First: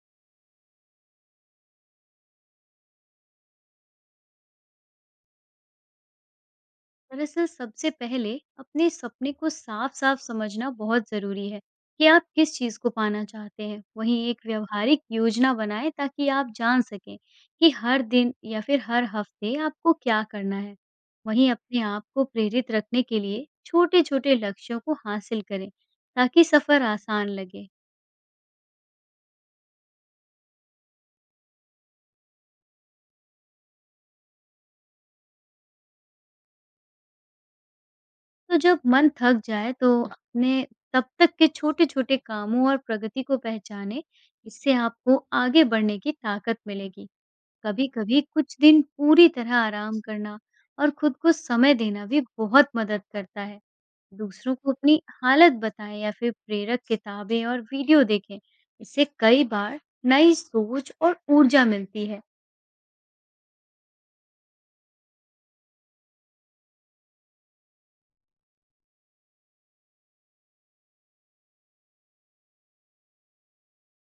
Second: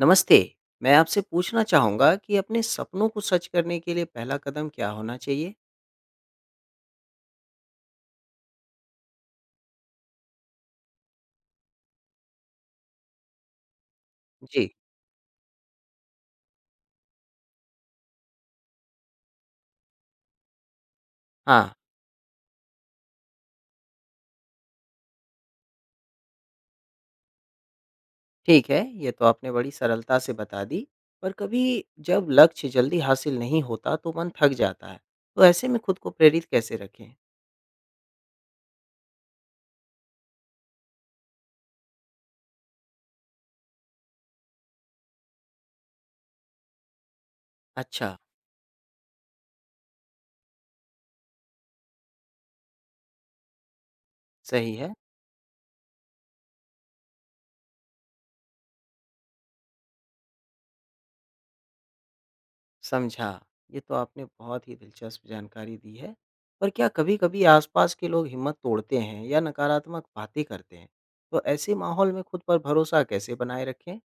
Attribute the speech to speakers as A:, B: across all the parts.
A: नमस्ते, मैं आपसे पूछना चाहूँगा कि अपने सपनों को सच करने के लिए पहला कदम क्या होना चाहिए?
B: दरअसल सबसे पहले अपने सपने को साफ साफ समझना बहुत जरूरी है कि आप किस चीज को पाना चाहते हैं। वहीं एक
A: जी।
B: व्यवहारिक योजना बनाएं, ताकि आप जान सकें कि हर दिन या फिर हर हफ्ते आपको क्या करना है। वहीं
A: हाँ।
B: अपने आप को प्रेरित रखने के लिए छोटे छोटे लक्ष्यों को हासिल करें, ताकि सफर आसान लगे।
A: ठीक है, ये तो आपने बड़ी सरलता से बता दी, पर कभी जब लक्ष्य जल्दी हासिल नहीं होता तो मन थक जाता है, तो ऐसे में खुद को प्रेरित कैसे रखें?
B: तो जब मन थक जाए, तो अपने तब तक के छोटे छोटे कामों और प्रगति को पहचानें। इससे आपको आगे बढ़ने की ताकत मिलेगी।
A: अच्छा।
B: कभी-कभी कुछ दिन पूरी तरह आराम करना और खुद को समय देना भी बहुत मदद करता है। दूसरों को
A: सही है।
B: अपनी हालत बताएं या फिर प्रेरक किताबें और वीडियो देखें। इससे कई बार नई सोच और ऊर्जा मिलती है।
A: समझा। ये तो आपने बहुत ही दिलचस्प जानकारी दी है, पर क्या कभी-कभी आसपास के लोग हिम्मत तोड़ते हैं या नकारात्मक बातें करते हैं, तो ऐसे माहौल में खुद पर भरोसा कैसे बनाए रखें?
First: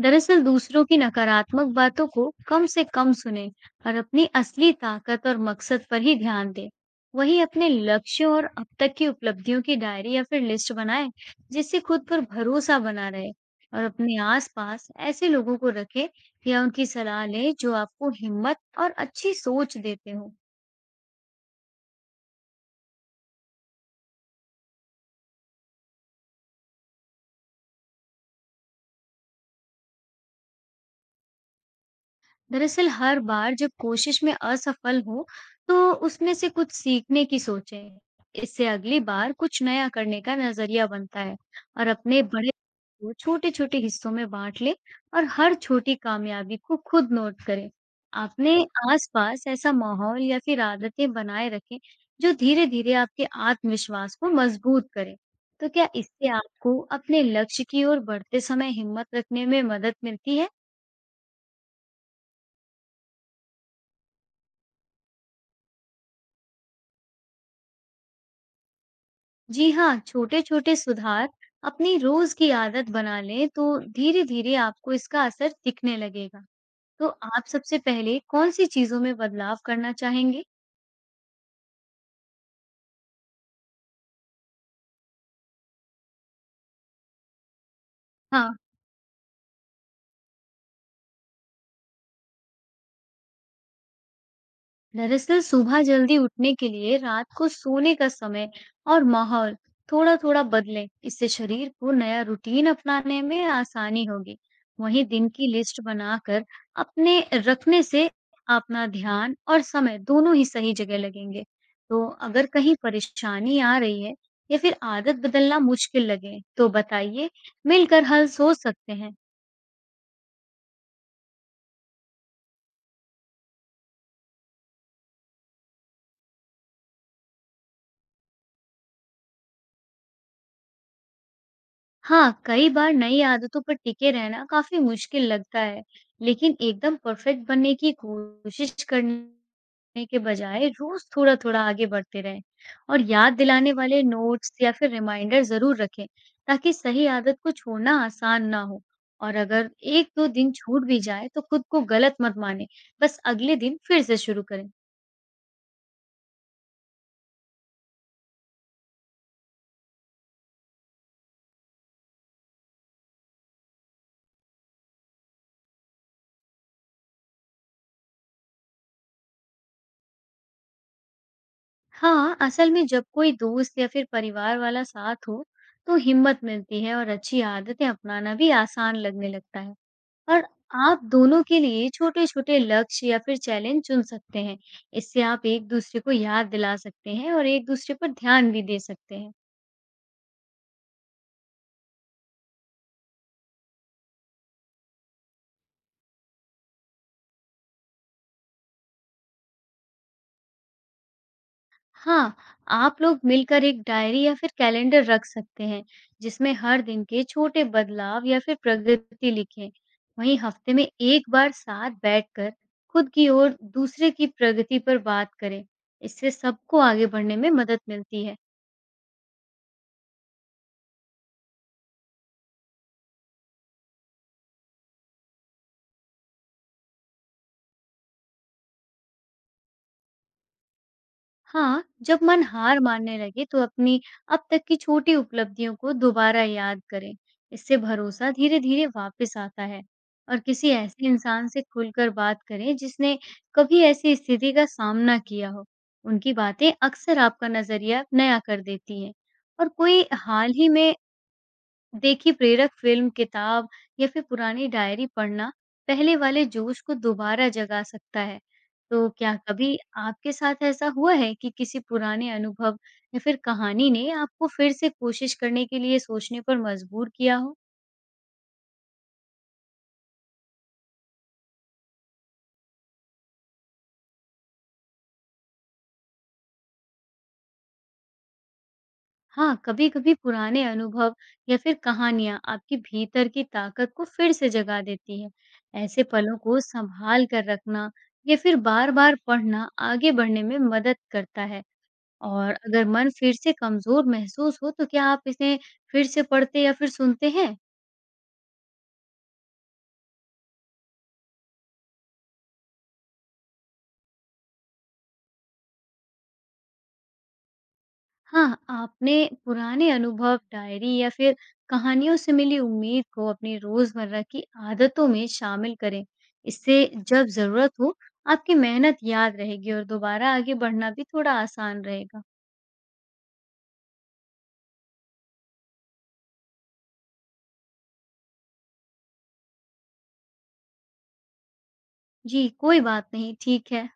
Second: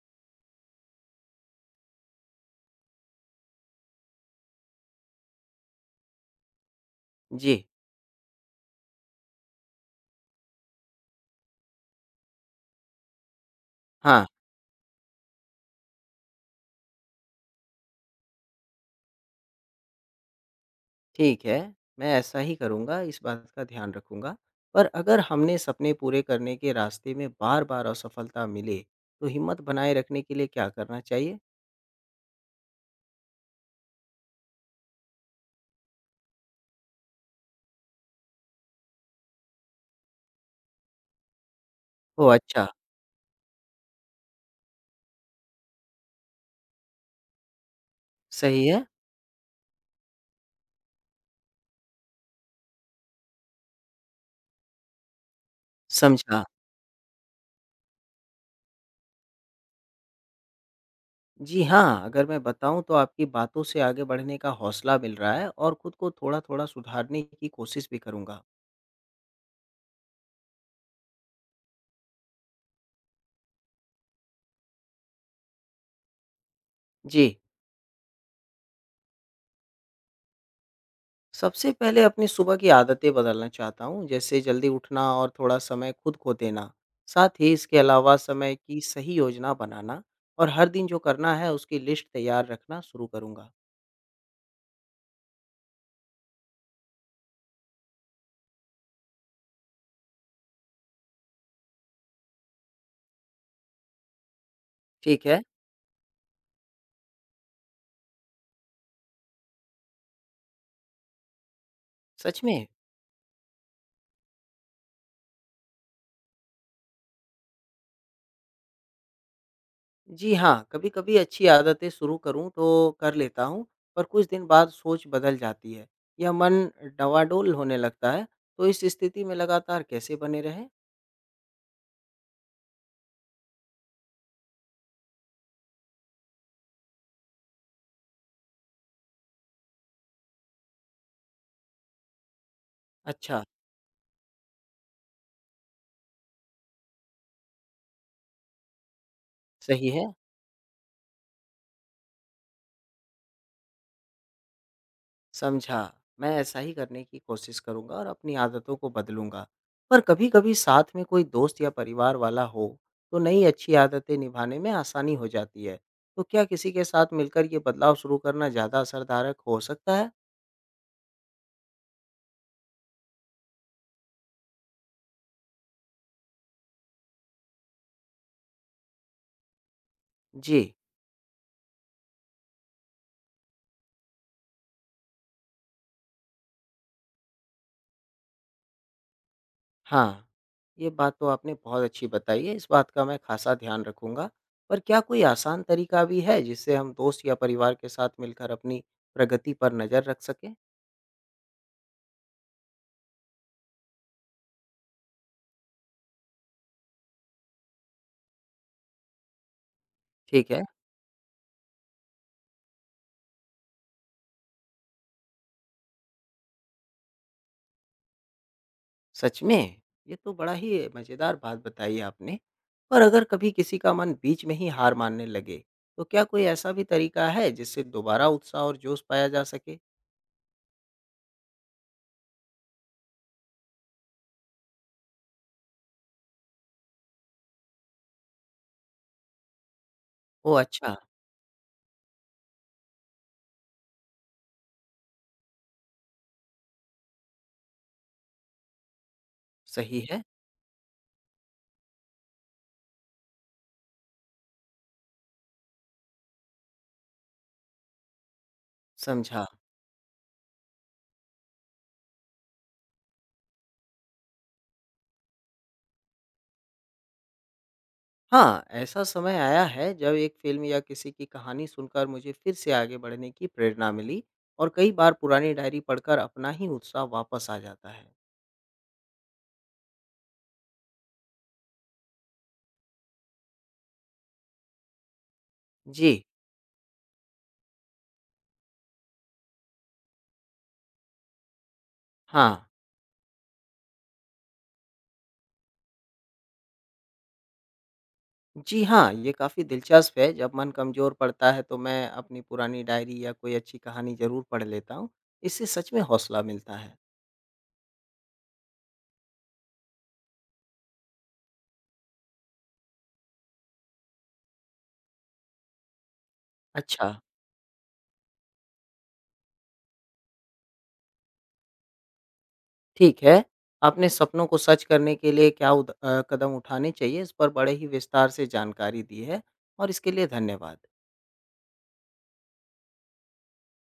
B: दरअसल दूसरों की नकारात्मक बातों को कम से कम सुने और अपनी असली ताकत और मकसद पर ही ध्यान दें। वहीं
A: जी।
B: अपने लक्ष्यों और अब तक की उपलब्धियों की डायरी या फिर लिस्ट बनाएं, जिससे खुद पर भरोसा बना रहे। और अपने
A: हाँ।
B: आसपास ऐसे लोगों को रखें या उनकी सलाह लें, जो आपको हिम्मत और अच्छी सोच देते हो।
A: ठीक है, मैं ऐसा ही करूँगा, इस बात का ध्यान रखूँगा। पर अगर हमने सपने पूरे करने के रास्ते में बार-बार असफलता मिले, तो हिम्मत बनाए रखने के लिए क्या करना चाहिए?
B: दरअसल हर बार जब कोशिश में असफल हो, तो उसमें से कुछ सीखने की सोचें। इससे अगली बार कुछ नया करने का नजरिया बनता है। और अपने
A: ओह!
B: बड़े
A: अच्छा।
B: को छोटे-छोटे हिस्सों में बांट लें और हर छोटी कामयाबी को खुद नोट करें। अपने
A: सही है।
B: आसपास ऐसा माहौल या फिर आदतें बनाए रखें, जो धीरे-धीरे आपके आत्मविश्वास को मजबूत करें। तो क्या इससे
A: समझा।
B: आपको अपने लक्ष्य की ओर बढ़ते समय हिम्मत रखने में मदद मिलती है?
A: जी हाँ, अगर मैं बताऊँ तो आपकी बातों से आगे बढ़ने का हौसला मिल रहा है और खुद को थोड़ा-थोड़ा सुधारने की कोशिश भी करूँगा।
B: जी हाँ, छोटे-छोटे सुधार अपनी रोज की आदत बना लें, तो धीरे-धीरे आपको इसका असर दिखने लगेगा। तो
A: जी।
B: आप सबसे पहले कौन-सी चीज़ों में बदलाव करना चाहेंगे?
A: सबसे पहले अपनी सुबह की आदतें बदलना चाहता हूँ, जैसे जल्दी उठना और थोड़ा समय खुद को देना। साथ ही इसके अलावा
B: हाँ।
A: समय की सही योजना बनाना और हर दिन जो करना है उसकी लिस्ट तैयार रखना शुरू करूँगा।
B: दरअसल सुबह जल्दी उठने के लिए रात को सोने का समय और माहौल थोड़ा-थोड़ा बदलें। इससे शरीर को नया रूटीन अपनाने में आसानी होगी। वहीं
A: ठीक
B: दिन
A: है।
B: की लिस्ट बनाकर अपने रखने से अपना ध्यान और समय दोनों ही सही जगह लगेंगे। तो
A: सच
B: अगर
A: में?
B: कहीं परेशानी आ रही है या फिर आदत बदलना मुश्किल लगे, तो बताइए, मिलकर हल सोच सकते हैं।
A: जी हाँ, कभी-कभी अच्छी आदतें शुरू करूँ तो कर लेता हूँ, पर कुछ दिन बाद सोच बदल जाती है या मन डवाडोल होने लगता है, तो इस स्थिति में लगातार कैसे बने रहें?
B: हाँ, कई बार नई आदतों पर टिके रहना काफ़ी मुश्किल लगता है, लेकिन एकदम परफेक्ट बनने की कोशिश करने के बजाय रोज़ थोड़ा-थोड़ा आगे बढ़ते रहें और याद
A: अच्छा।
B: दिलाने वाले नोट्स या फिर रिमाइंडर ज़रूर रखें, ताकि सही आदत को छोड़ना आसान ना हो। और अगर
A: सही है।
B: 1-2 दिन छूट भी जाए, तो खुद को गलत मत मानें, बस अगले दिन फिर से शुरू करें।
A: समझा। मैं ऐसा ही करने की कोशिश करूँगा और अपनी आदतों को बदलूँगा। पर कभी-कभी साथ में कोई दोस्त या परिवार वाला हो, तो नई अच्छी आदतें निभाने में आसानी हो जाती है। तो क्या किसी के साथ मिलकर ये बदलाव शुरू करना ज़्यादा असरदारक हो सकता है?
B: हाँ, असल में जब कोई दोस्त या फिर परिवार वाला साथ हो, तो हिम्मत मिलती है और अच्छी आदतें अपनाना भी आसान लगने लगता है। और
A: जी।
B: आप दोनों के लिए छोटे-छोटे लक्ष्य या फिर चैलेंज चुन सकते हैं। इससे आप एक दूसरे को याद दिला सकते हैं और एक दूसरे पर ध्यान भी दे सकते हैं।
A: हाँ। ये बात तो आपने बहुत अच्छी बताई है, इस बात का मैं ख़ासा ध्यान रखूँगा। पर क्या कोई आसान तरीका भी है, जिससे हम दोस्त या परिवार के साथ मिलकर अपनी प्रगति पर नज़र रख सकें?
B: हाँ, आप लोग मिलकर एक डायरी या फिर कैलेंडर रख सकते हैं, जिसमें हर दिन के छोटे बदलाव या फिर प्रगति लिखें। वहीं
A: ठीक है।
B: हफ्ते में एक बार साथ बैठकर खुद की और दूसरे की प्रगति पर बात करें। इससे सबको आगे बढ़ने में मदद मिलती है।
A: सच में! ये तो बड़ा ही मज़ेदार बात बताई आपने। पर अगर कभी किसी का मन बीच में ही हार मानने लगे, तो क्या कोई ऐसा भी तरीका है जिससे दोबारा उत्साह और जोश पाया जा सके?
B: हाँ, जब मन हार मानने लगे, तो अपनी अब तक की छोटी उपलब्धियों को दोबारा याद करें। इससे भरोसा धीरे-धीरे वापस आता है। और
A: ओह,
B: किसी
A: अच्छा।
B: ऐसे इंसान से खुलकर बात करें, जिसने कभी ऐसी स्थिति का सामना किया हो। उनकी बातें अक्सर आपका नज़रिया नया कर देती हैं। और
A: सही
B: कोई
A: है।
B: हाल ही में देखिए प्रेरक फिल्म, किताब या फिर पुरानी डायरी पढ़ना पहले वाले जोश को दोबारा जगा सकता है। तो क्या
A: समझा।
B: कभी आपके साथ ऐसा हुआ है कि किसी पुराने अनुभव या फिर कहानी ने आपको फिर से कोशिश करने के लिए सोचने पर मजबूर किया हो?
A: हाँ, ऐसा समय आया है जब एक फ़िल्म या किसी की कहानी सुनकर मुझे फिर से आगे बढ़ने की प्रेरणा मिली और कई बार पुरानी डायरी पढ़कर अपना ही उत्साह वापस आ जाता है।
B: हाँ, कभी-कभी पुराने अनुभव या फिर कहानियाँ आपके भीतर की ताकत को फिर से जगा देती है। ऐसे
A: जी।
B: पलों को संभाल कर रखना या फिर बार-बार पढ़ना आगे बढ़ने में मदद करता है।
A: हाँ।
B: और अगर मन फिर से कमज़ोर महसूस हो, तो क्या आप इसे फिर से पढ़ते या फिर सुनते हैं?
A: जी हाँ, ये काफ़ी दिलचस्प है, जब मन कमज़ोर पड़ता है तो मैं अपनी पुरानी डायरी या कोई अच्छी कहानी ज़रूर पढ़ लेता हूँ, इससे सच में हौसला मिलता है।
B: हाँ, आपने पुराने अनुभव, डायरी या फिर कहानियों से मिली उम्मीद को अपनी रोज़मर्रा की आदतों में शामिल करें। इससे
A: अच्छा।
B: जब ज़रूरत हो, आपकी मेहनत याद रहेगी और दोबारा आगे बढ़ना भी थोड़ा आसान रहेगा।
A: ठीक है, आपने सपनों को सच करने के लिए क्या कदम उठाने चाहिए इस पर बड़े ही विस्तार से जानकारी दी है और इसके लिए धन्यवाद।
B: जी, कोई बात नहीं, ठीक है।